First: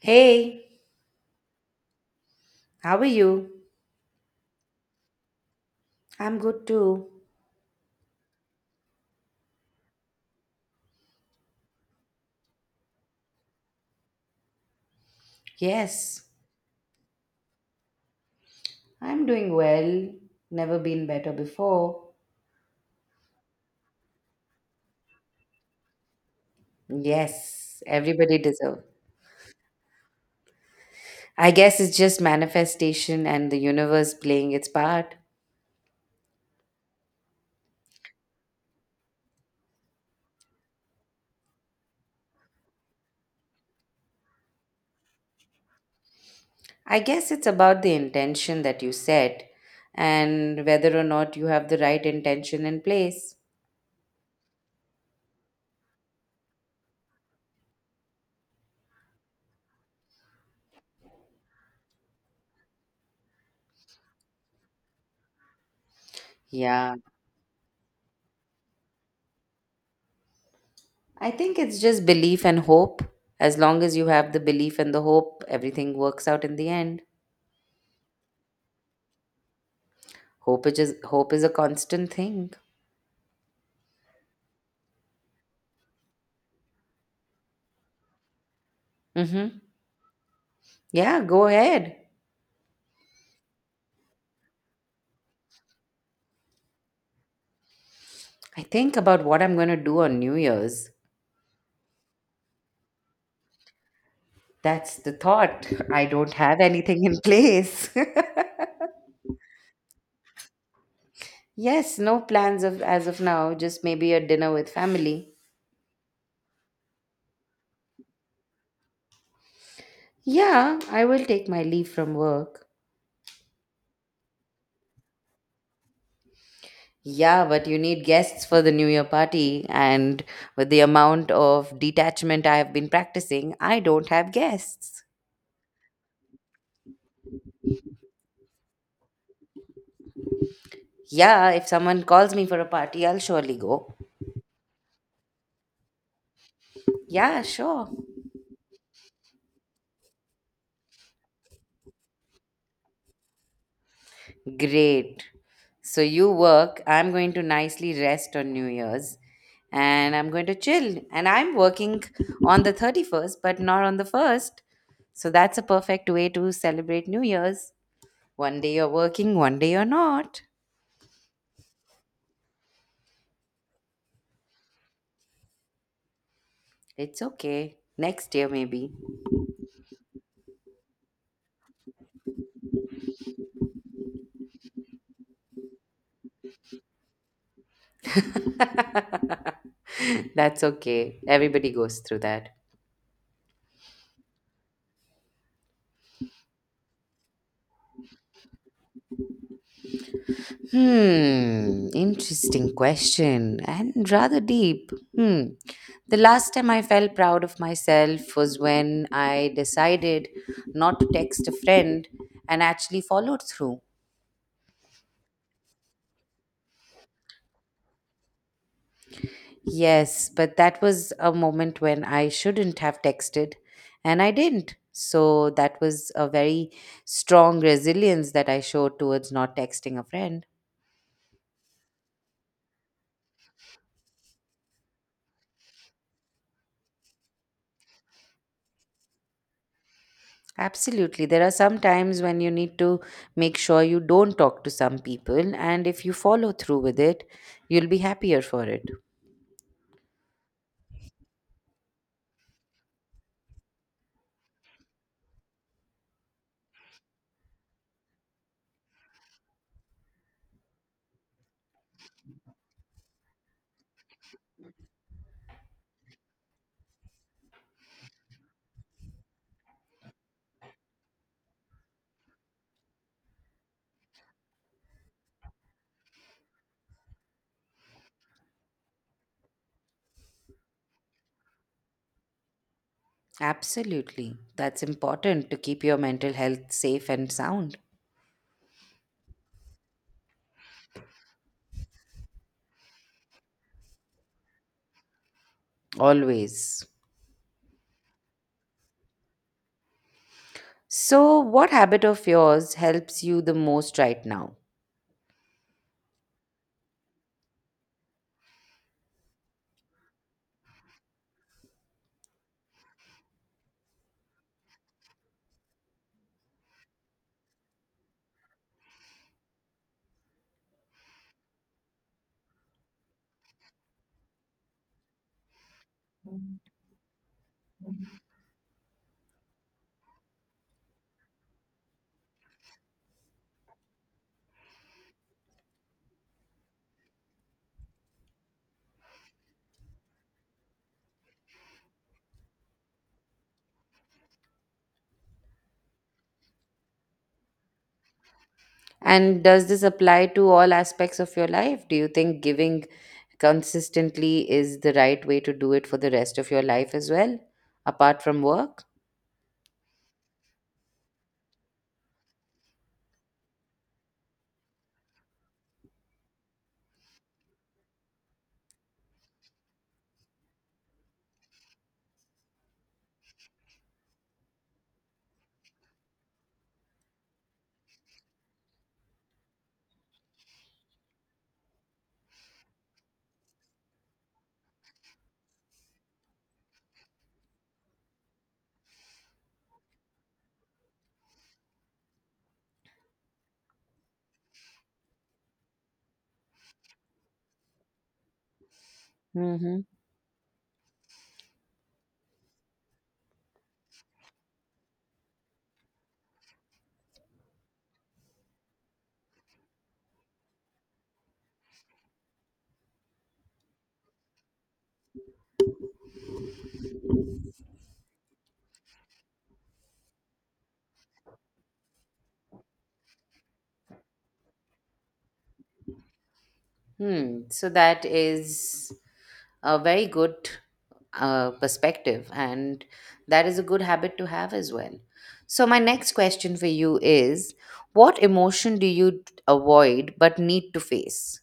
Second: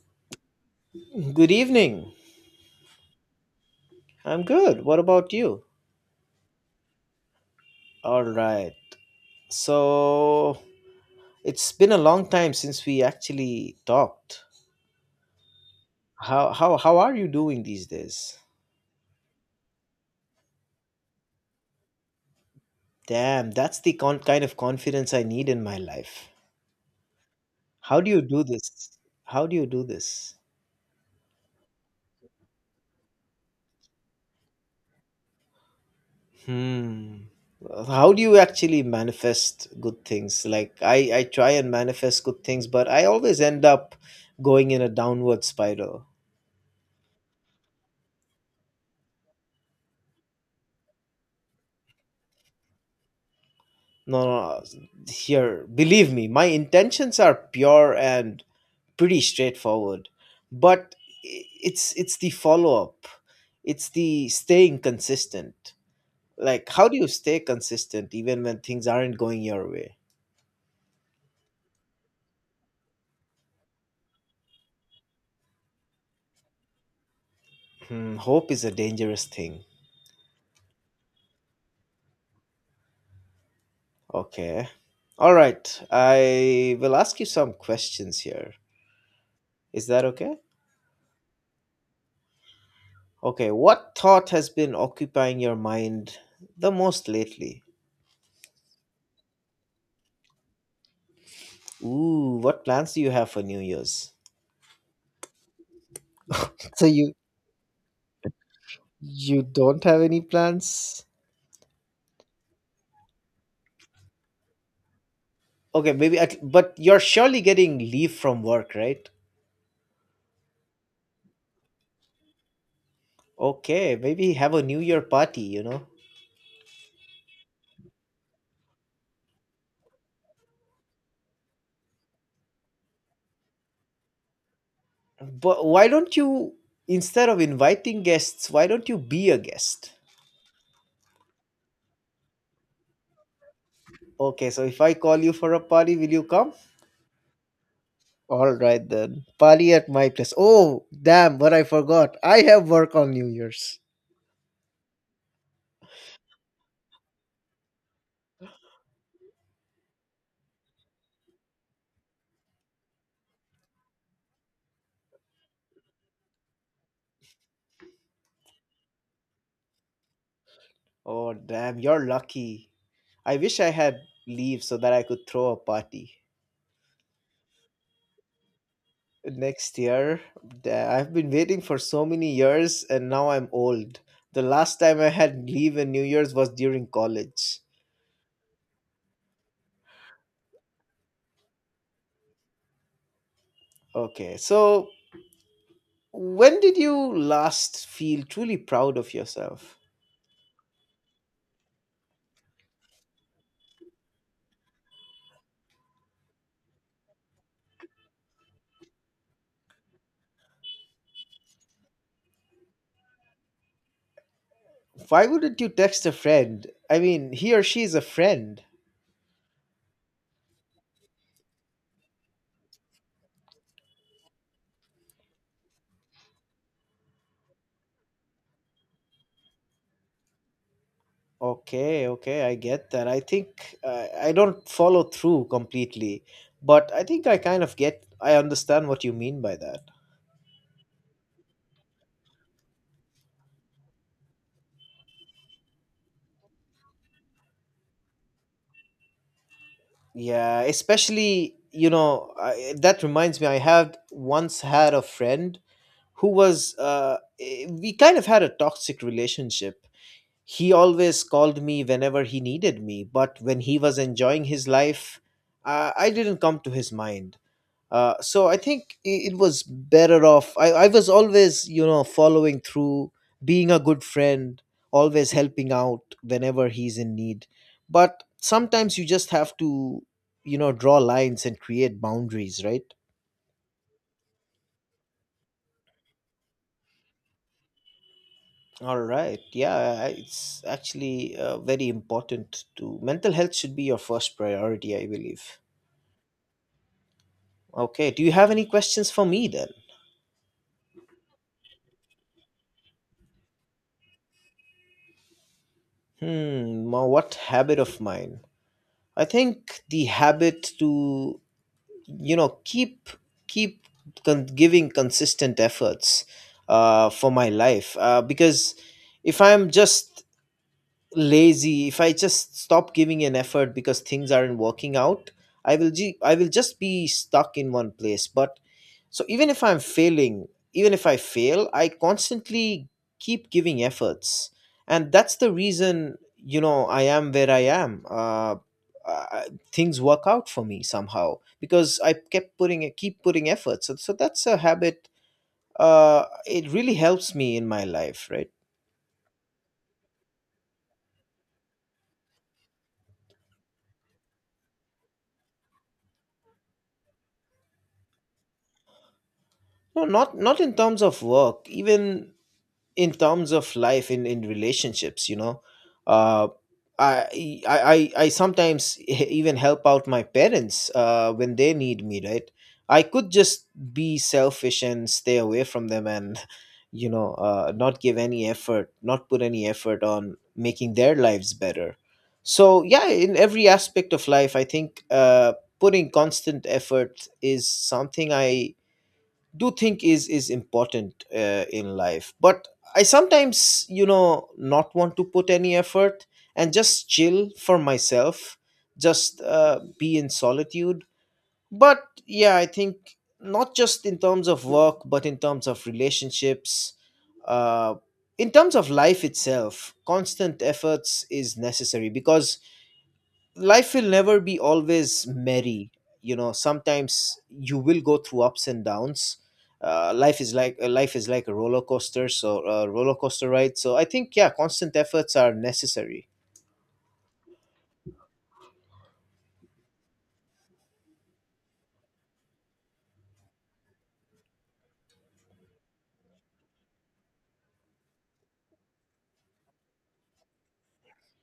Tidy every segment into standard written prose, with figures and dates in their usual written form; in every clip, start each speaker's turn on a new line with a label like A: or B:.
A: Hey,
B: Good evening.
A: how are you?
B: I'm good. What about you?
A: I'm good too.
B: All right. So it's been a long time since we actually talked.
A: Yes,
B: How are you doing these days?
A: I'm doing well. Never been better before.
B: Damn, that's the kind of confidence I need in my life.
A: Yes,
B: How do you
A: everybody
B: do
A: deserves.
B: this? How do you do this?
A: I guess it's just manifestation and the universe playing its part.
B: Hmm. How do you actually manifest good things? Like I try and manifest good things, but I always end up going in a downward spiral.
A: I guess it's about the intention that you set and whether or not you have the right intention in place.
B: No, no, no, here, believe me, my intentions are pure and pretty straightforward. But it's the follow-up. It's the staying consistent. Like, how
A: Yeah,
B: do you stay consistent even when things aren't going your way?
A: I think it's just belief and hope. As long as you have the belief and the hope, everything works out in the end.
B: Hmm, hope is a dangerous thing.
A: Hope is just, hope is a constant thing.
B: Okay. All right. I will ask you some questions here.
A: Mm-hmm.
B: Is that okay?
A: Yeah, go ahead.
B: Okay. What thought has been occupying your mind the most lately?
A: I think about what I'm going to do on New Year's.
B: Ooh, what plans do you have for New Year's?
A: That's the thought. I don't have
B: So
A: anything
B: you
A: in place.
B: you don't have any plans?
A: Yes, no plans of as of now, just maybe a dinner with family.
B: Okay, maybe at, but you're surely getting leave from work, right?
A: Yeah, I will take my leave from work.
B: Okay, maybe have a New Year party,
A: Yeah, but you need guests for the New Year party, and with the amount of detachment I have been practicing, I don't have guests.
B: But why don't you instead of inviting guests, why don't you be a guest?
A: Yeah, if someone calls me for a party, I'll surely go.
B: Okay, so if I call you for a party, will you come?
A: Yeah, sure.
B: All right then. Party at my place. Oh, damn, what I forgot. I have work on New Year's.
A: Great. So you work. I'm going to nicely rest on New Year's and I'm going to chill. And I'm working on the 31st, but not on the 1st. So that's a perfect way to celebrate New Year's. One day you're working, one day you're not.
B: Oh, damn, you're lucky. I wish I had leave so that I could throw a party.
A: It's okay. Next year, maybe.
B: Next year, I've been waiting for so many years and now I'm old. The last time I had leave in New Year's was during college.
A: That's okay. Everybody goes through that.
B: Okay, so when did you last feel truly proud of yourself?
A: Hmm, interesting question and rather deep. Hmm. The last time I felt proud of myself was when I decided not to text a friend and actually followed through.
B: Why wouldn't you text a friend? I mean, he or she is a friend.
A: Yes, but that was a moment when I shouldn't have texted and I didn't. So that was a very strong resilience that I showed towards not texting a friend.
B: Okay, okay, I get that. I think I don't follow through completely, but I think I kind of get, I understand what you mean by that.
A: Absolutely. There are some times when you need to make sure you don't talk to some people, and if you follow through with it, you'll be happier for it.
B: Yeah, especially, you know, I, that reminds me, I have once had a friend who was, we kind of had a toxic relationship. He always called me whenever he needed me, but when he was enjoying his life, I didn't come to his mind. So I think it was better off. I was always, you know, following through, being a good friend, always helping out whenever he's in need. But sometimes you just have to, you know, draw lines and create boundaries, right?
A: Absolutely. That's important to keep your mental health safe and sound.
B: All right. Yeah, it's actually very important to mental health should be your first priority, I believe.
A: Always.
B: Okay. Do you have any questions for me then?
A: So, what habit of yours helps you the most right now?
B: Hmm. What habit of mine? I think the habit to, you know, keep giving consistent efforts for my life because if I'm just lazy, if I just stop giving an effort because things aren't working out, I will just be stuck in one place. But so even if I'm failing, even if I fail, I constantly keep giving efforts, and that's the reason, you know, I am where I am. Uh, Things work out for me somehow because I kept putting keep putting efforts. So that's a habit. It really helps me in my life, right?
A: And does this apply to all aspects of your life? Do you think giving consistently is the right way to do it for the rest of your life as well, apart from work?
B: No, not not in terms of work. Even in terms of life, in relationships, you know. uh I, I I I sometimes even help out my parents when they need me, right? I could just be selfish and stay away from them, and you know, not give any effort, not put any effort on making their lives better. So yeah, in every aspect of life, I think putting constant effort is something I do think is important in life. But I sometimes, you know, not want to put any effort and just chill for myself, just
A: Hmm.
B: be in solitude. But yeah, I think not just in terms of work, but in terms of relationships, uh, in terms of life itself, constant efforts is necessary because life will never be always merry. You know, sometimes you will go through ups and downs. Life is like a roller coaster, a roller coaster ride. So I think, yeah, constant efforts are necessary.
A: Hmm. So that is a very good perspective, and that is a good habit to have as well. So, my next question for you is, what emotion do you avoid but need to face?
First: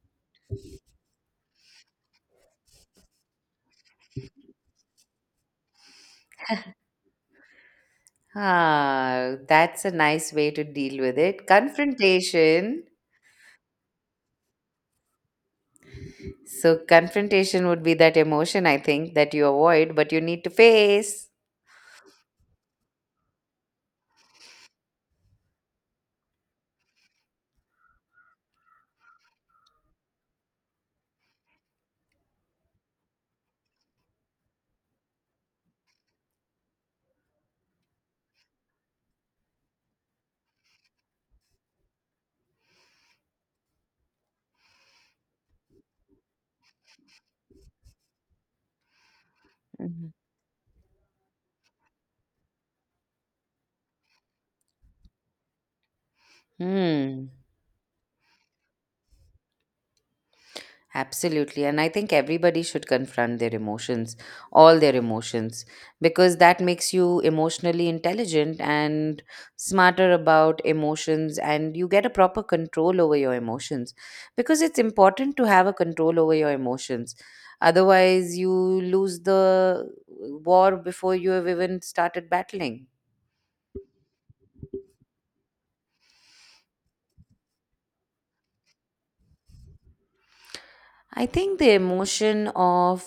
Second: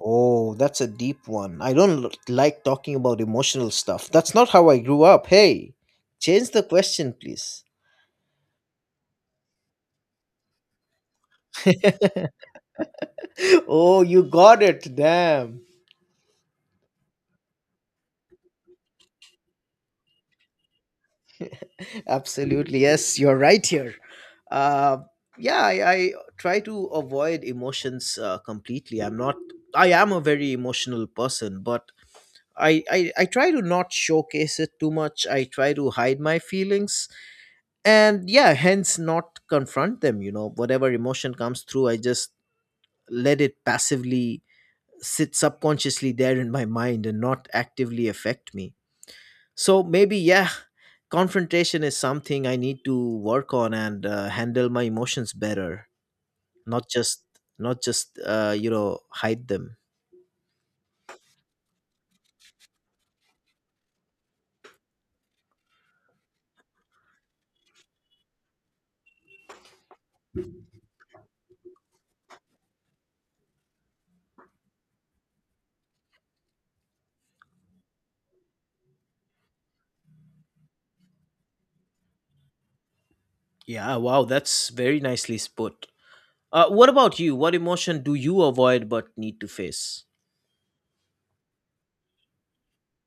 B: Oh, that's a deep one. I don't like talking about emotional stuff. That's not how I grew up. Hey, change the question please.
A: Ah, that's a nice way to deal with it. Confrontation.
B: Oh, you got it, damn.
A: So, confrontation would be that emotion, I think, that you avoid but you need to face.
B: Absolutely. Yes, you're right here. Uh, yeah, I try to avoid emotions completely. I'm not, I am a very emotional person, but I try to not showcase it too much. I try to hide my feelings and, yeah, hence not confront them. You know, whatever emotion comes through, I just let it passively sit subconsciously there in my mind and not actively affect me. So
A: Mhm.
B: maybe, yeah, confrontation is something I need to work on and handle my emotions better, not just
A: Hmm.
B: you know, hide them.
A: Absolutely. And I think everybody should confront their emotions, all their emotions, because that makes you emotionally intelligent and smarter about emotions, and you get a proper control over your emotions. Because it's important to have a control over your emotions. Otherwise, you lose the war before you have even started battling.
B: Yeah, wow, that's very nicely put. What about you? What emotion do you avoid but need to face?
A: I think the emotion of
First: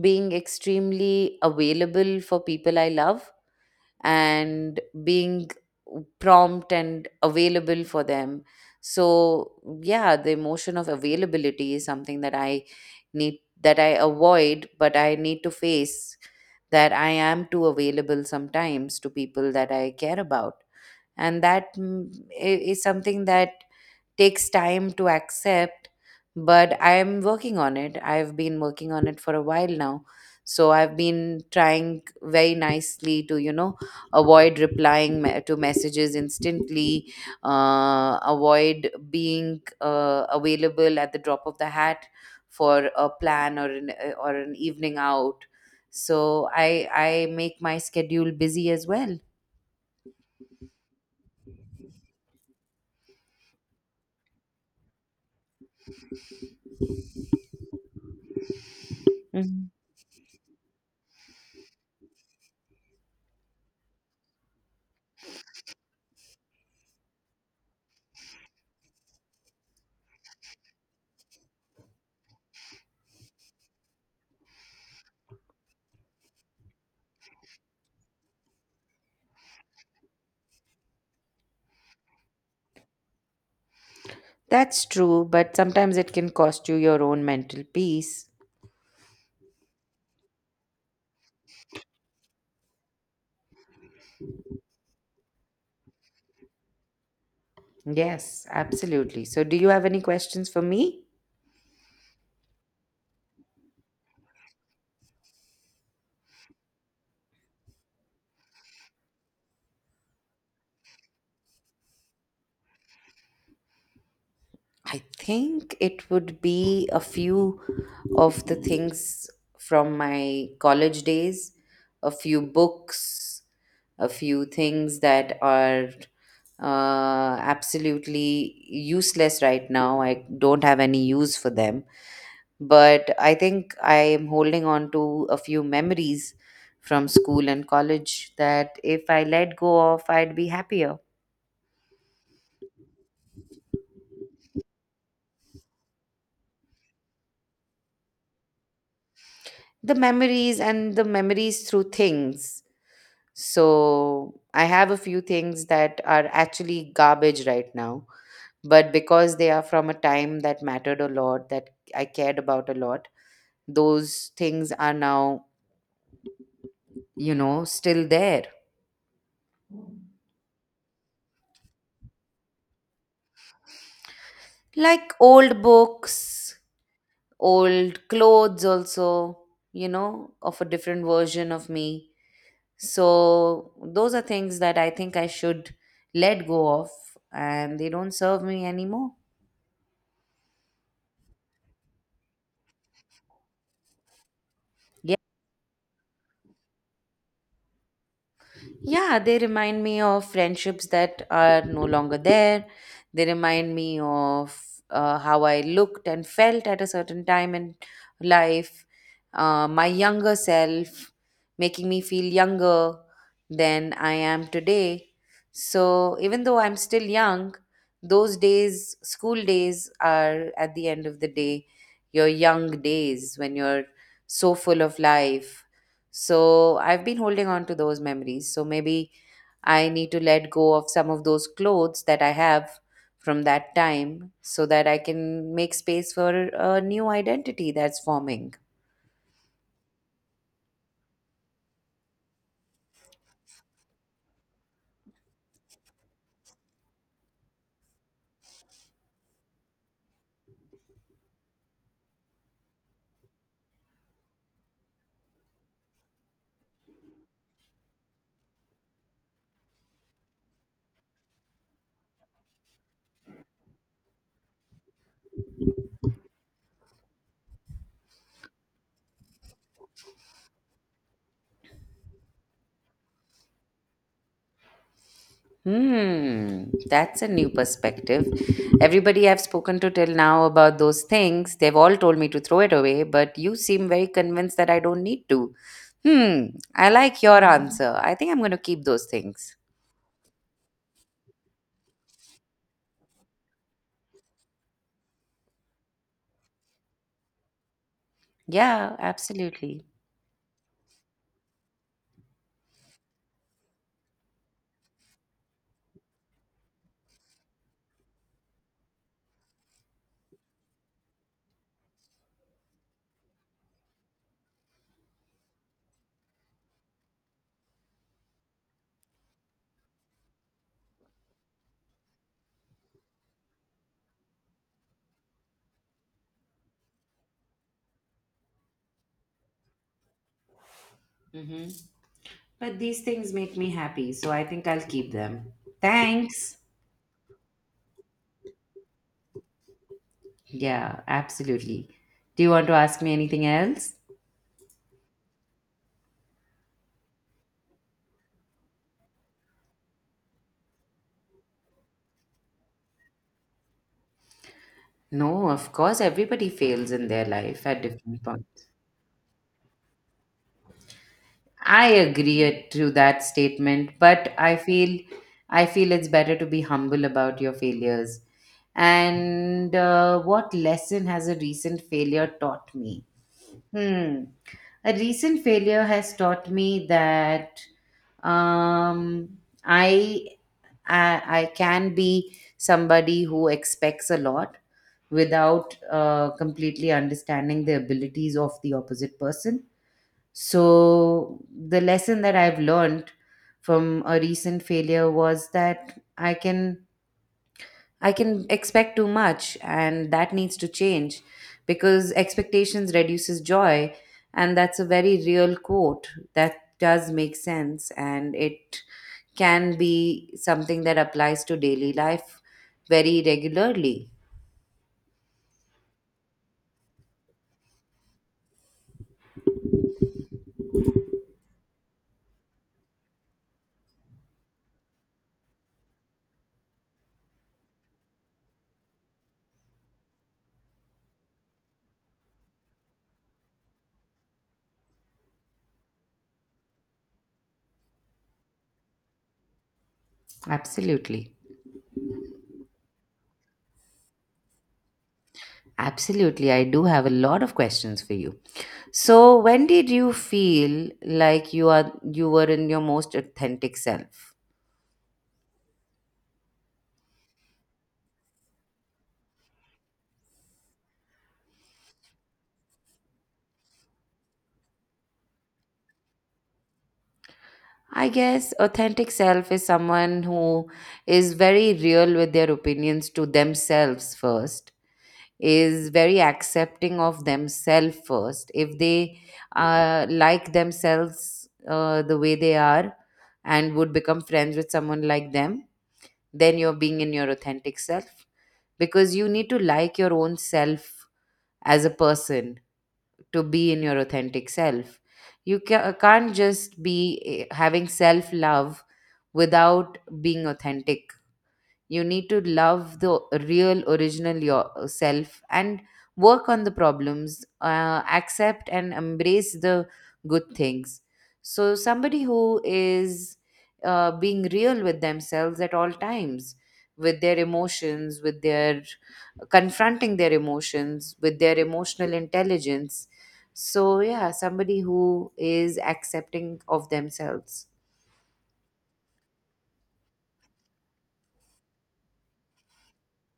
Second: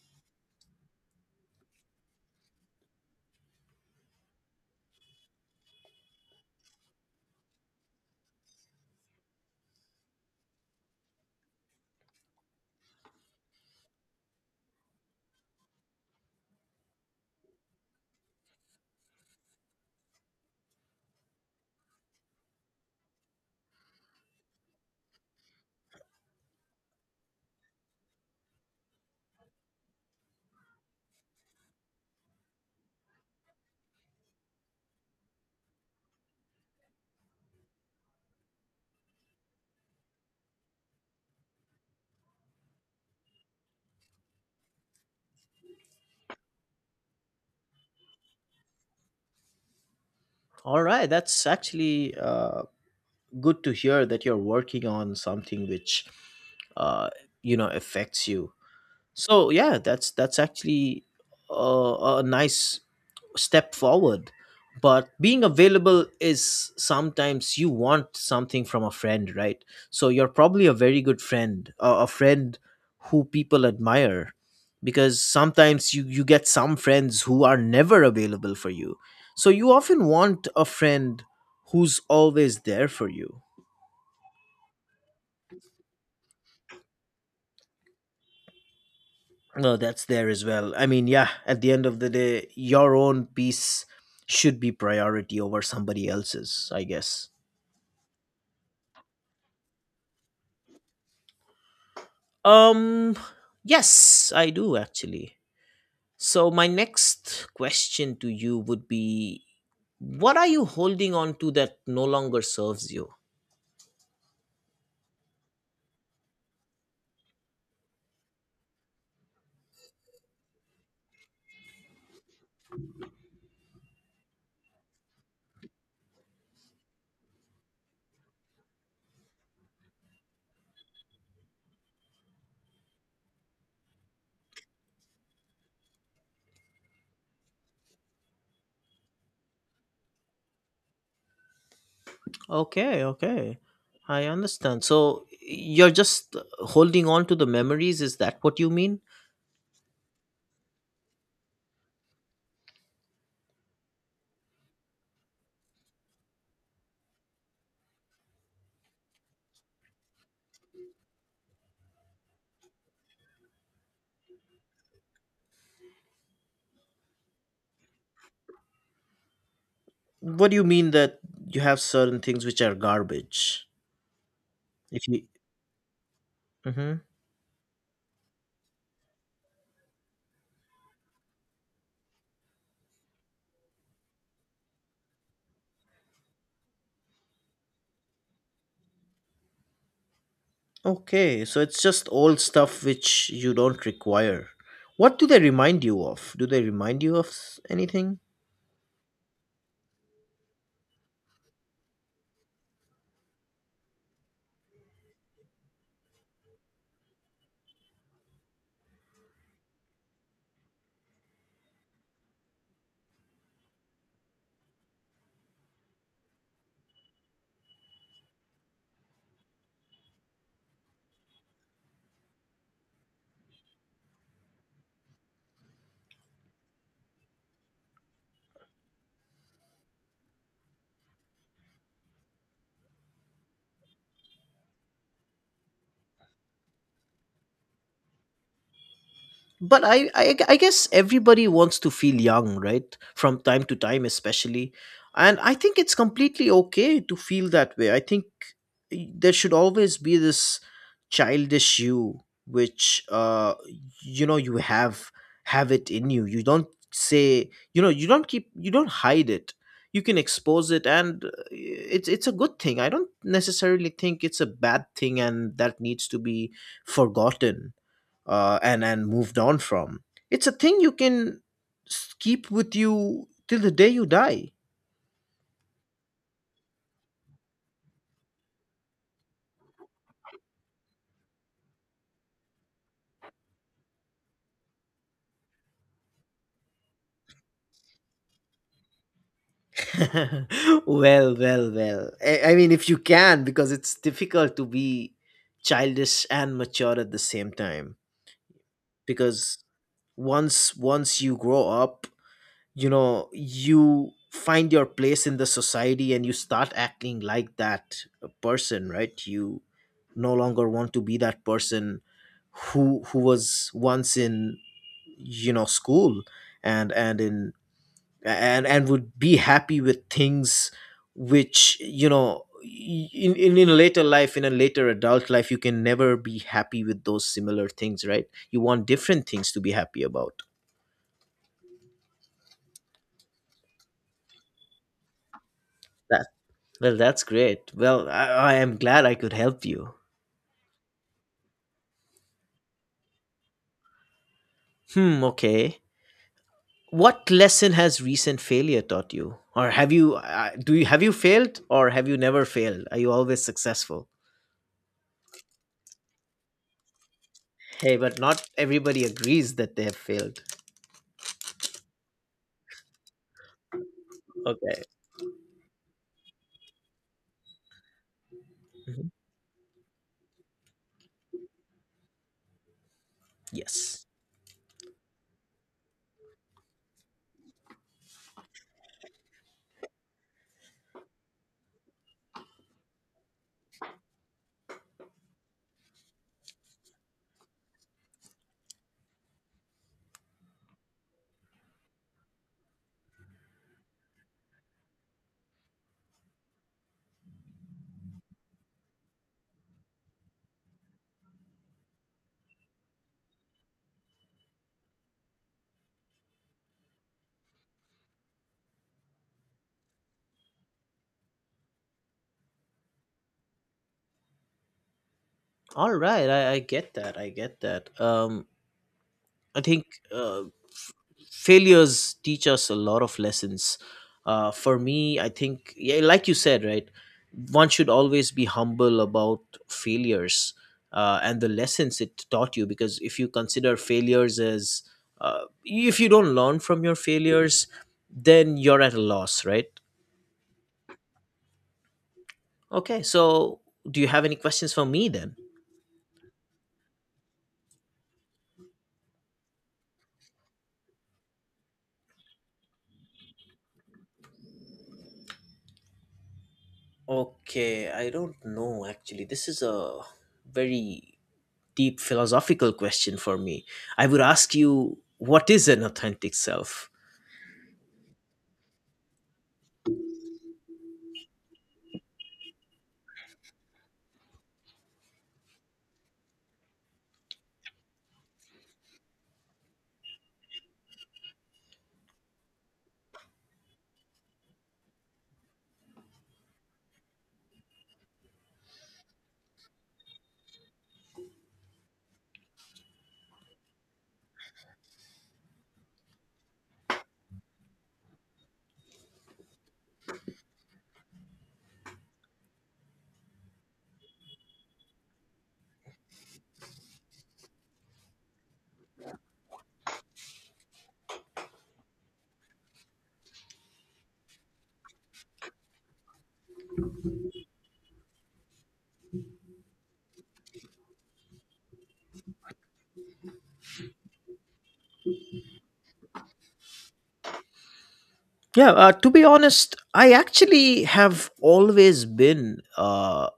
A: being extremely available for people I love and being prompt and available for them. So, yeah, the emotion of availability is something that I need, that I avoid, but I need to face that I am too available sometimes to people that I care about. And that i- is something that takes time to accept, but I'm working on it. I've been working on it for a while now. So I've been trying very nicely to, you know, avoid replying to messages instantly, avoid being available at the drop of the hat for a plan or an evening out. So I make my schedule busy as well.
B: All right, that's actually good to hear that you're working on something which uh, you know affects you. So
A: Mhm.
B: yeah, that's actually a nice step forward. But being available is sometimes you want something from a friend, right? So you're probably a very good friend, a friend who people admire, because sometimes you get some friends who are never available for you, so you often want a friend who's always there for you.
A: That's true, but sometimes it can cost you your own mental peace.
B: No, that's there as well. I mean, yeah, at the end of the day, your own peace should be priority over somebody else's, I guess.
A: Yes, absolutely. So, do you have any questions for me?
B: Um, yes, I do actually. So, my next question to you would be, what are you holding on to that no longer serves you?
A: I think it would be a few of the things from my college days, a few books, a few things that are absolutely useless right now. I don't have any use for them. But I think I am holding on to a few memories from school and college that if I let go of, I'd be happier.
B: Okay, okay. I understand. So, you're just holding on to the memories, is that what you mean?
A: The memories and the memories through things. So I have a few things that are actually garbage right now, but because they are from a time that mattered a lot, that I cared about a lot, those things are now, you know, still there.
B: What do you mean that you have certain things which are garbage? If
A: Like
B: you
A: old books,
B: hmm.
A: old clothes, also, you know, of a different version of me. So those are things that I think I should let go of, and they don't serve me anymore.
B: Okay, so it's just old stuff which you don't require.
A: Yeah,
B: What do they remind you of? Do they remind you of anything?
A: yeah, they remind me of friendships that are no longer there. They remind me of how I looked and felt at a certain time in life, my younger self, making me feel younger than I am today. So, even though I'm still young, those days, school days, are at the end of the day your young days when you're so full of life. So I've been holding on to those memories. So maybe I need to let go of some of those clothes that I have from that time so that I can make space for a new identity that's forming.
B: But I guess everybody wants to feel young right from time to time, especially. And I think it's completely okay to feel that way. I think there should always be this childish you, which you know you have it in you. You don't say, you know, you don't keep, you don't hide it. You can expose it, and it's a good thing. I don't necessarily think it's a bad thing and that needs to be forgotten and moved on from. It's a thing you can keep with you till the day you die.
A: Hmm, that's a new perspective. Everybody I've spoken to till now about those things, they've all told me to throw it away, but you seem very convinced that I don't need to. Hmm, I like your answer. I think I'm going to keep those things.
B: Well, well, well. I mean, if you can, because it's difficult to be childish and mature at the same time.
A: Yeah,
B: Because
A: absolutely.
B: once you grow up, you know, you find your place in the society and you start acting like that person, right? You no longer want to be that person who was once in, you know, school, and in, and would be happy with things which, you know, in a later life, in a later adult life, you can never be happy with those similar things, right? You want different things to be happy about.
A: Hmm. But these things make me happy, so I think I'll keep them. Thanks.
B: Well, that's great. Well, I am glad I could help you.
A: Yeah, absolutely. Do you want to ask me anything else?
B: Hmm. Okay. What lesson has recent failure taught you, or have you do you have you failed, or have you never failed? Are you always successful?
A: No, of course, everybody fails in their life at
B: Hey, but
A: different
B: not
A: points.
B: everybody agrees that they have failed.
A: I agree to that statement, but
B: Okay.
A: I feel it's better to be humble about your failures.
B: Mhm.
A: And what lesson has a recent failure taught me?
B: Yes.
A: Hmm. A recent failure has taught me that um, I, I can be somebody who expects a lot without completely understanding the abilities of the opposite person. So the lesson that I've learned from a recent failure was that I can expect too much, and that needs to change because expectations reduces joy, and that's a very real quote that does make sense, and it can be something that applies to daily life very regularly.
B: All right. I get that. I get that. I think uh, failures teach us a lot of lessons. For me, I think, yeah, like you said, right, one should always be humble about failures and the lessons it taught you. Because if you consider failures as if you don't learn from your failures, then you're at a loss, right?
A: Absolutely.
B: Okay, so do you have any questions for me then?
A: Absolutely. I do have a lot of questions for you. So, when did you feel like you were in your most authentic self?
B: Okay, I don't know actually. This is a very deep philosophical question for me. I would ask you, what is an authentic self?
A: I guess authentic self is someone who is very real with their opinions to themselves first, is very accepting of themselves first. If they like themselves the way they are and would become friends with someone like them, then you're being in your authentic self because you need to like your own self as a person to be in your authentic self. You can't just be having self love without being authentic. You need to love the real, original yourself and work on the problems, accept and embrace the good things. So, somebody who is being real with themselves at all times, with their emotions, with their confronting their emotions with their emotional intelligence. So, yeah, somebody who is accepting of themselves.
B: Yeah, to be honest, I actually have always been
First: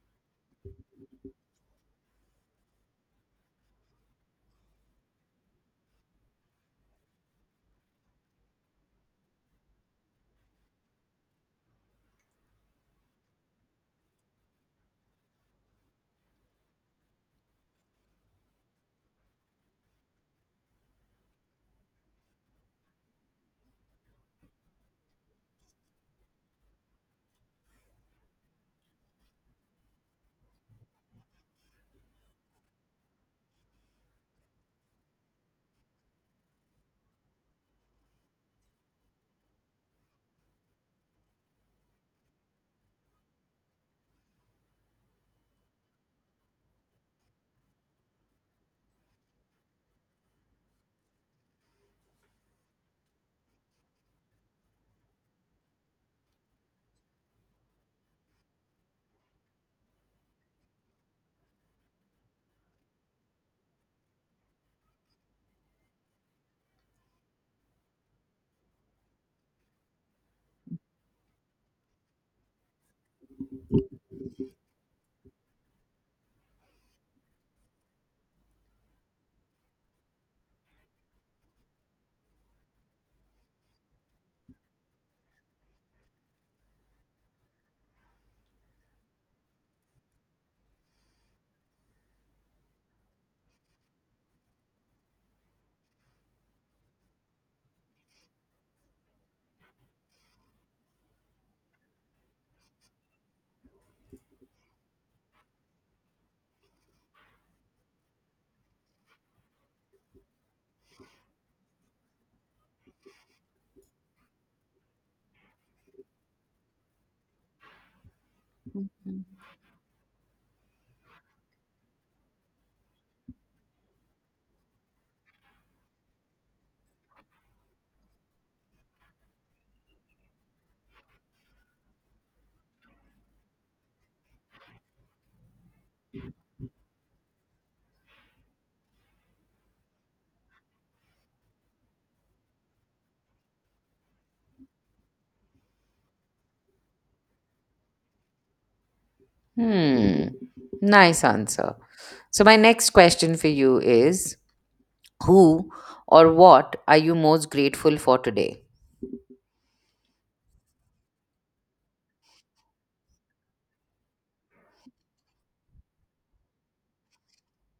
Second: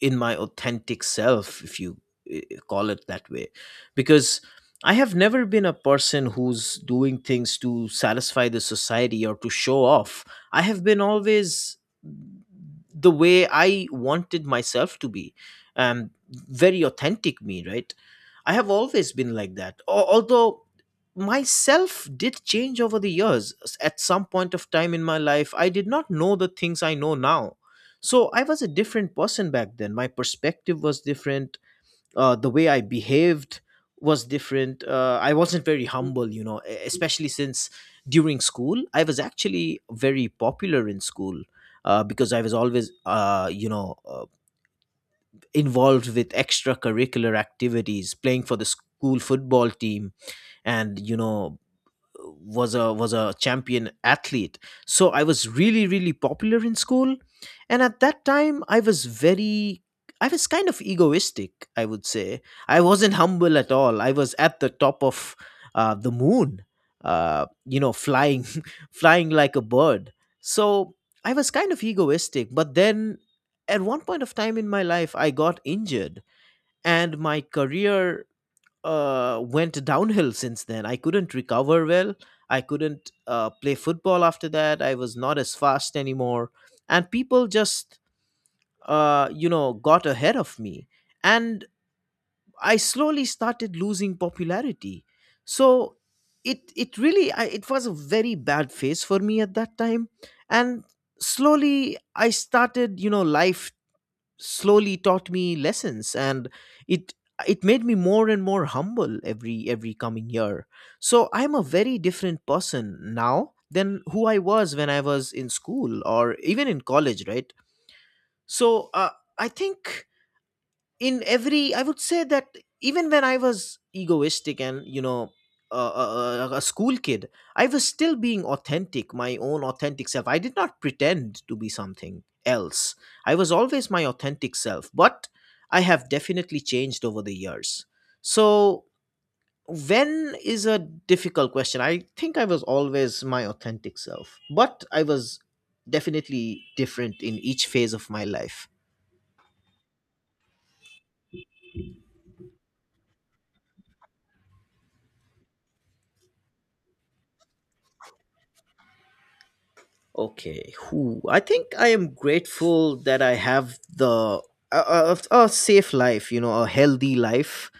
B: in my authentic self, if you uh, call it that way, because I have never been a person who's doing things to satisfy the society or to show off. I have been always the way I wanted myself to be, very authentic me, right? I have always been like that. Although myself did change over the years. At some point of time in my life, I did not know the things I know now. So I was a different person back then. My perspective was different, the way I behaved was different. I wasn't very humble, you know, especially since during school, I was actually very popular in school, because I was always, involved with extracurricular activities, playing for the school football team and, you know, was a champion athlete. So I was really popular in school, and at that time I was very, I was kind of egoistic, I would say. I wasn't humble at all. I was at the top of the moon, you know, flying flying like a bird. So I was kind of egoistic, but then at one point of time in my life, I got injured and my career went downhill since then. I couldn't recover well. I couldn't play football after that. I was not as fast anymore. And people just, you know, got ahead of me. And I slowly started losing popularity. So it really, it was a very bad phase for me at that time. And slowly I started, you know, life slowly taught me lessons, and it it made me more and more humble every coming year. So I'm a very different person now than who I was when I was in school or even in college, right? So I think in every, I would say that even when I was egoistic and, you know, a school kid, I was still being authentic, my own authentic self. I did not pretend to be something else. I was always my authentic self, but I have definitely changed over the years. So when is a difficult question. I think I was always my authentic self, but I was definitely different in each phase of my life.
A: Hmm. Nice answer. So, my next question for you is, who or what are you most grateful for today?
B: Okay, who? I think I am grateful that I have the, a safe life, you know, a healthy life.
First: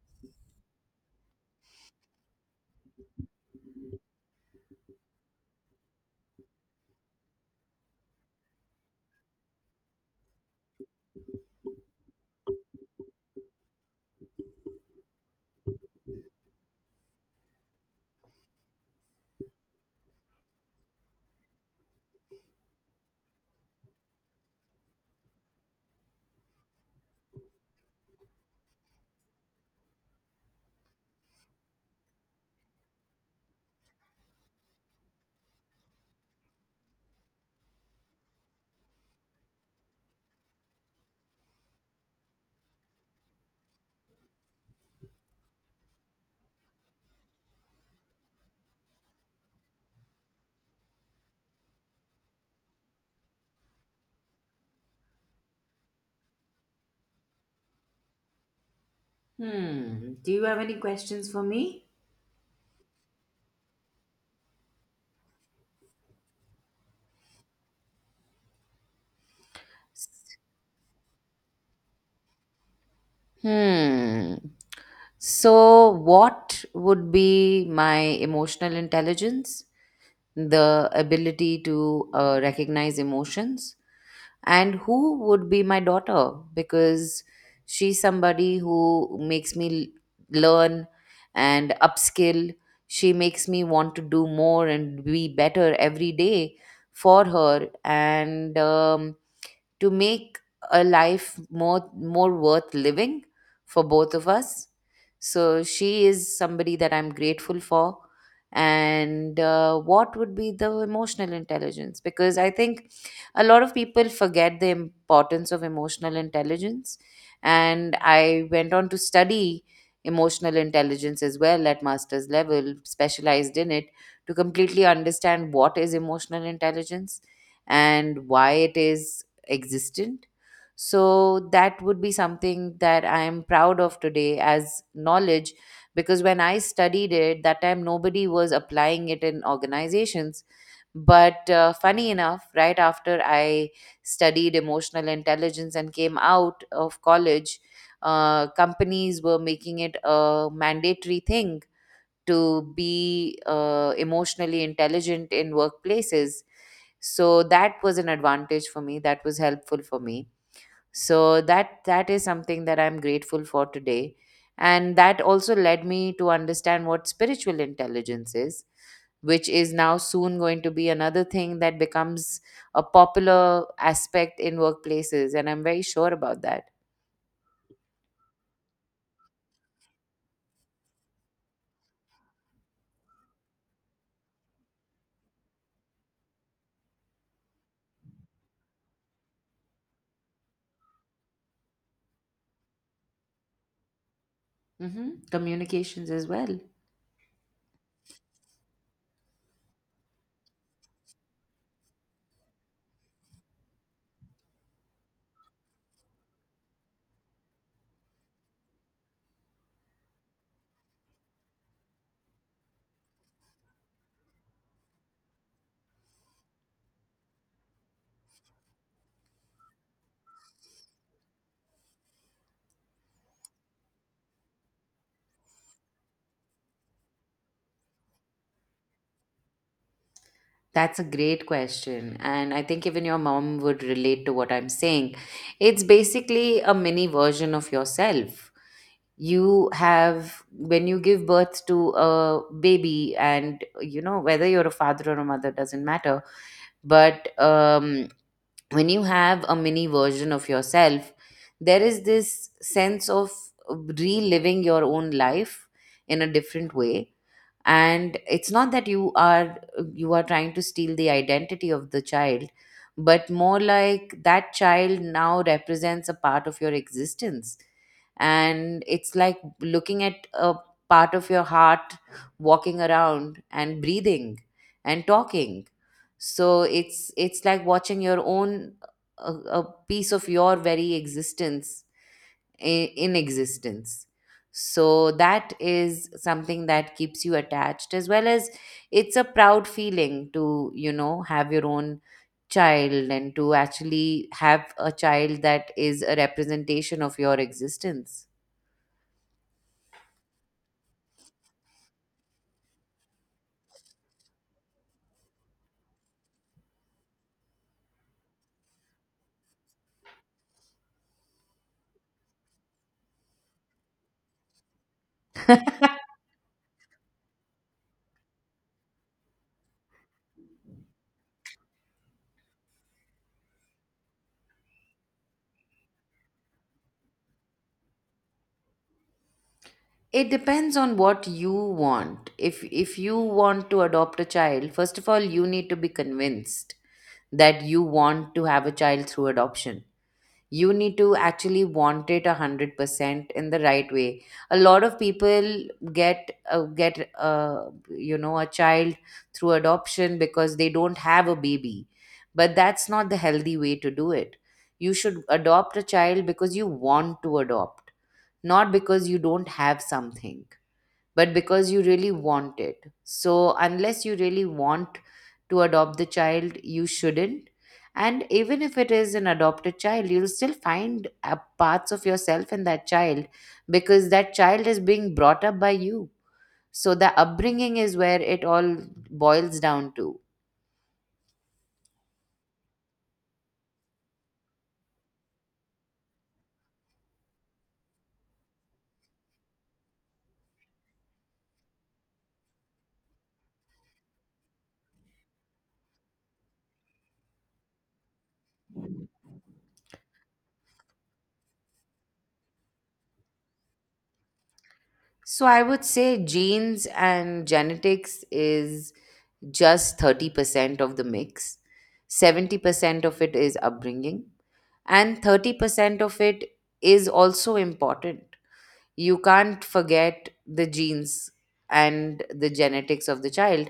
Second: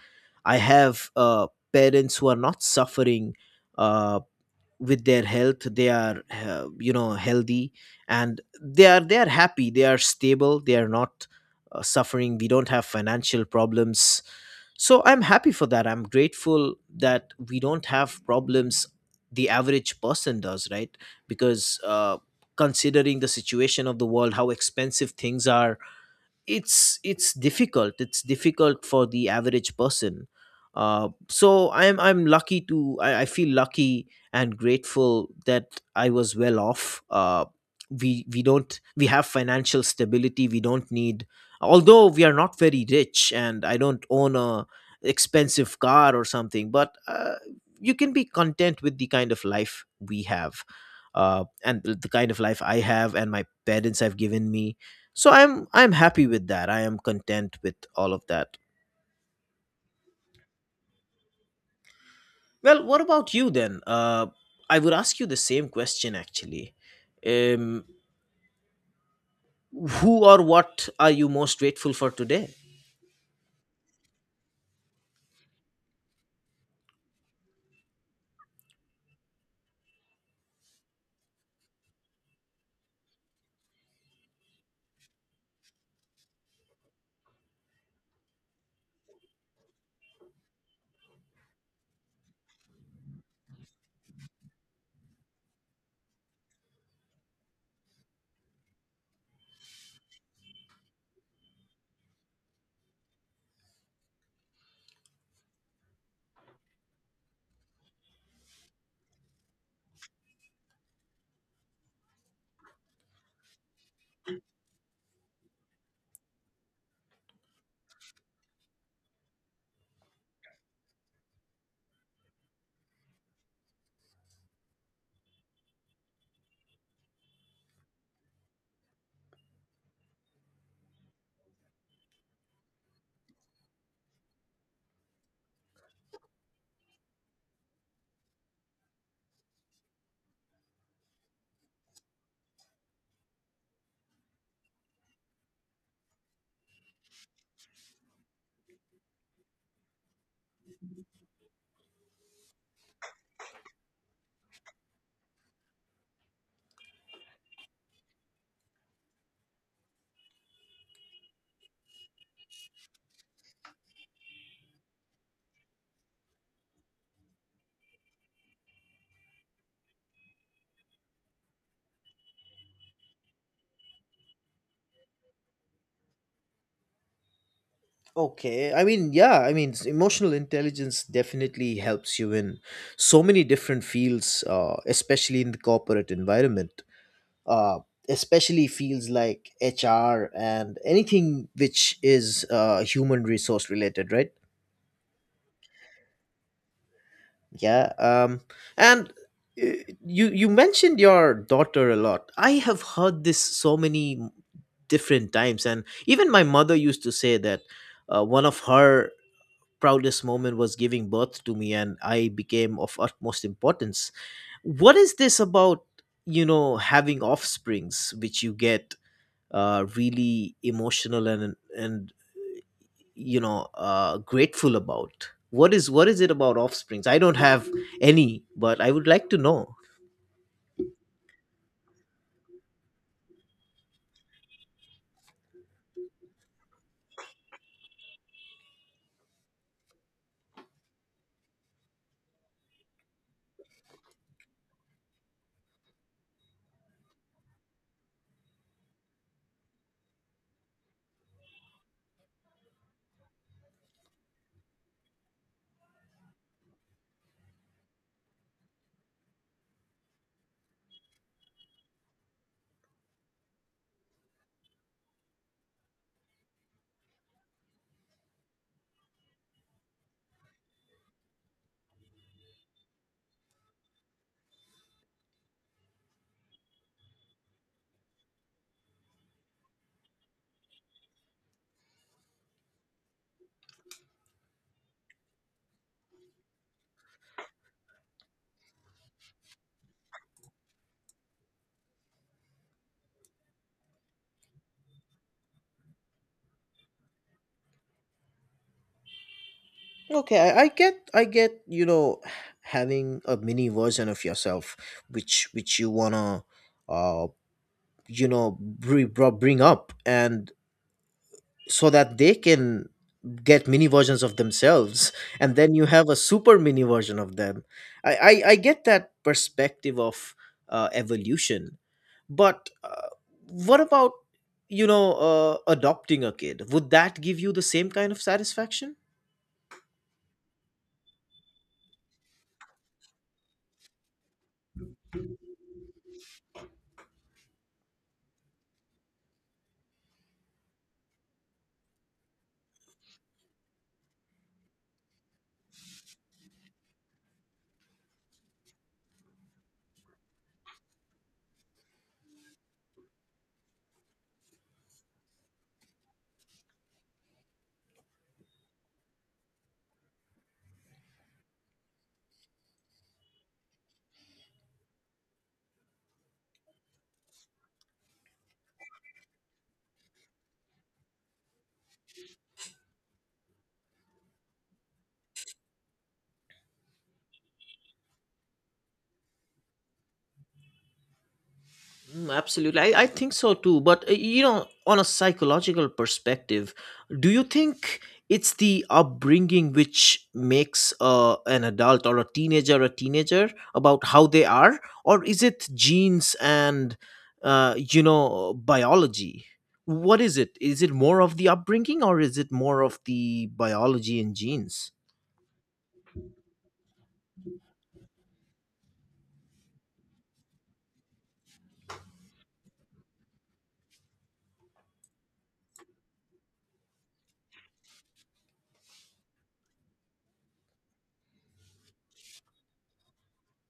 B: I have parents who are not suffering uh, with their health. They are, you know, healthy, and they are happy. They are stable. They are not suffering. We don't have financial problems. So I'm happy for that. I'm grateful that we don't have problems the average person does, right? Because considering the situation of the world, how expensive things are, it's difficult for the average person. So I'm lucky to, I feel lucky and grateful that I was well off. We don't we have financial stability. We don't need, although we are not very rich and I don't own a expensive car or something, but you can be content with the kind of life we have, and the kind of life I have and my parents have given me. So I'm happy with that. I am content with all of that.
A: Hmm. Do you have any questions for me?
B: Well, what about you then? I would ask you the same question actually. um who or what are you most grateful for today?
A: Hmm. So, what would be my emotional intelligence? The ability to recognize emotions, and who would be my daughter because she's somebody who makes me learn and upskill. She makes me want to do more and be better every day for her. And to make a life more worth living for both of us. So she is somebody that I'm grateful for. And what would be the emotional intelligence? Because I think a lot of people forget the importance of emotional intelligence. And I went on to study emotional intelligence as well at master's level, specialized in it to completely understand what is emotional intelligence and why it is existent. So that would be something that I am proud of today as knowledge because when I studied it, that time nobody was applying it in organizations. But funny enough, right after I studied emotional intelligence and came out of college, companies were making it a mandatory thing to be emotionally intelligent in workplaces. So that was an advantage for me, that was helpful for me, so that is something that I'm grateful for today. And that also led me to understand what spiritual intelligence is, which is now soon going to be another thing that becomes a popular aspect in workplaces, and I'm very sure about that.
B: Okay, I mean, yeah, I mean, emotional intelligence definitely helps you in so many different fields, especially in the corporate environment, uh, especially fields like HR and anything which is, human resource related, right?
A: Hmm, communications as well.
B: Yeah. And uh, you you mentioned your daughter a lot. I have heard this so many different times, and even my mother used to say that one of her proudest moment was giving birth to me, and I became of utmost importance. What is this about? You know, having offsprings, which you get really emotional and, grateful about. What is, what is it about offsprings? I don't have any, but I would like to know.
A: That's a great question, and I think even your mom would relate to what I'm saying. It's basically a mini version of yourself you have when you give birth to a baby. And you know, whether you're a father or a mother doesn't matter, but when you have a mini version of yourself, there is this sense of reliving your own life in a different way. And it's not that you are trying to steal the identity of the child, but more like that child now represents a part of your existence. And it's like looking at a part of your heart walking around and breathing and talking. So it's like watching your own, a piece of your very existence in existence. So that is something that keeps you attached, as well as it's a proud feeling to, you know, have your own child and to actually have a child that is a representation of your existence.
B: Okay, I get. You know, having a mini version of yourself, which you wanna, uh, you know, bring up, and so that they can get mini versions of themselves, and then you have a super mini version of them. I get that perspective of evolution, but what about, you know, adopting a kid? Would that give you the same kind of satisfaction?
A: It depends on what you want. If you want to adopt a child, first of all you need to be convinced that you want to have a child through adoption. You need to actually want it 100% in the right way. A lot of people get you know, a child through adoption because they don't have a baby, but that's not the healthy way to do it. You should adopt a child because you want to adopt, not because you don't have something, but because you really want it. So, unless you really want to adopt the child, you shouldn't. And even if it is an adopted child, you'll still find parts of yourself in that child because that child is being brought up by you. So, the upbringing is where it all boils down to.
B: Mm, absolutely. I think so too. But, you know, on a psychological perspective, do you think it's the upbringing which makes an adult or a teenager about how they are? Or is it genes and, you know, biology? What is it? Is it more of the upbringing or is it more of the biology and genes?
A: So, I would say genes and genetics is just 30% of the mix, 70% of it is upbringing, and 30% of it is also important. You can't forget the genes and the genetics of the child,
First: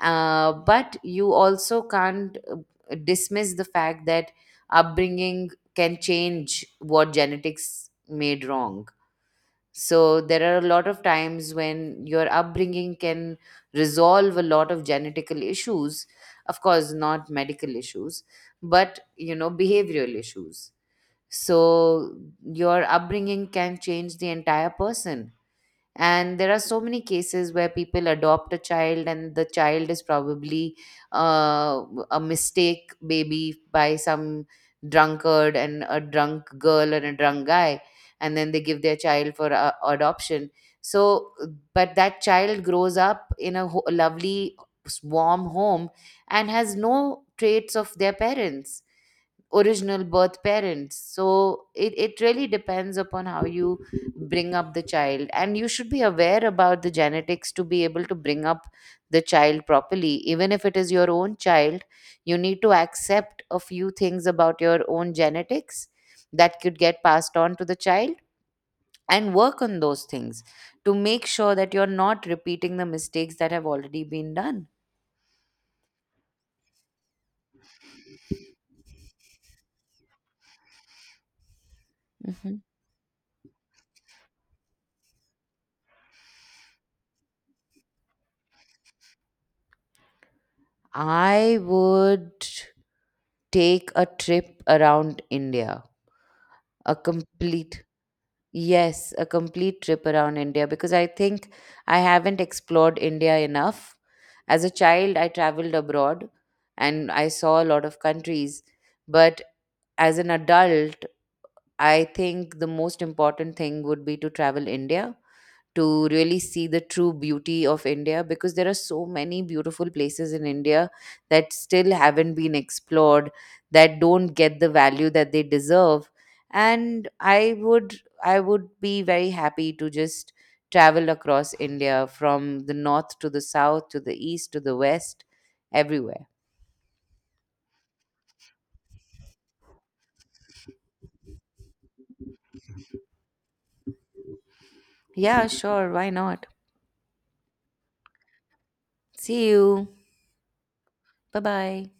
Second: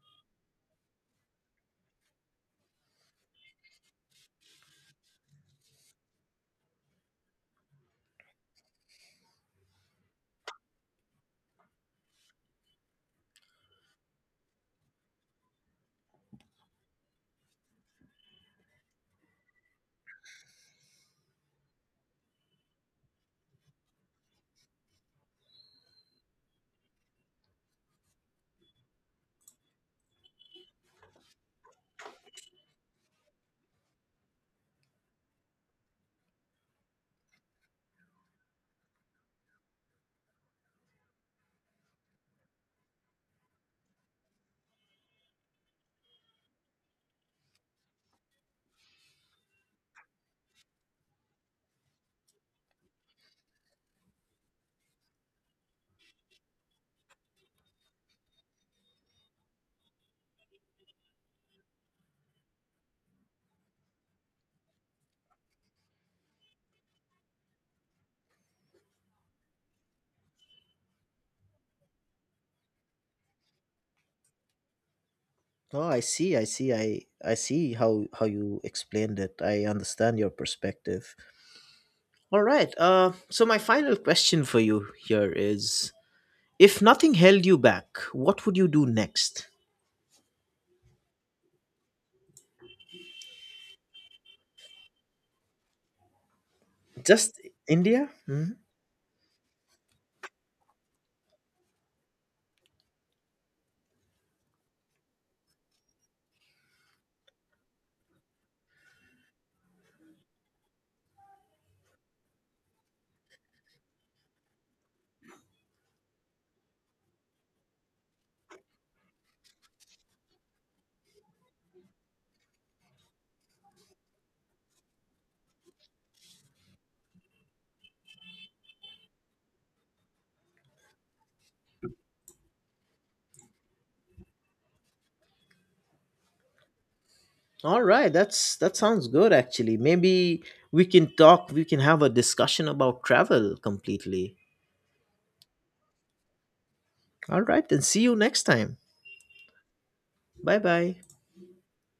A: but you also can't dismiss the fact that upbringing can change what genetics made wrong. So there are a lot of times when your upbringing can resolve a lot of genetical issues, of course not medical issues, but you know, behavioral issues. So your upbringing can change the entire person. And there are so many cases where people adopt a child and the child is probably uh, a mistake baby by some drunkard and a drunk girl and a drunk guy, and then they give their child for adoption. So, but that child grows up in a lovely warm home and has no traits of their parents, original birth parents. So it really depends upon how you bring up the child. And you should be aware about the genetics to be able to bring up the child properly. Even if it is your own child, you need to accept a few things about your own genetics that could get passed on to the child, and work on those things to make sure that you're not repeating the mistakes that have already been done.
B: Oh, I see. I see. I see how you explained it. I understand your perspective. All
A: Hmm.
B: right. So my final question for you here is: if nothing held you back, what would you do next?
A: I would take a trip around India, a
B: Just
A: complete—
B: India? Mhm.
A: Yes, a complete trip around India, because I think I haven't explored India enough. As a child I traveled abroad and I saw a lot of countries, but as an adult, I think the most important thing would be to travel India, to really see the true beauty of India, because there are so many beautiful places in India that still haven't been explored, that don't get the value that they deserve. And I would, I would be very happy to just travel across India from the north to the south to the east to the west, everywhere.
B: All right. That sounds good. Actually, maybe we can talk. We can have a discussion about travel completely.
A: Yeah, sure, why not?
B: All right. Then see you next time.
A: See you.
B: Bye bye.
A: Bye bye.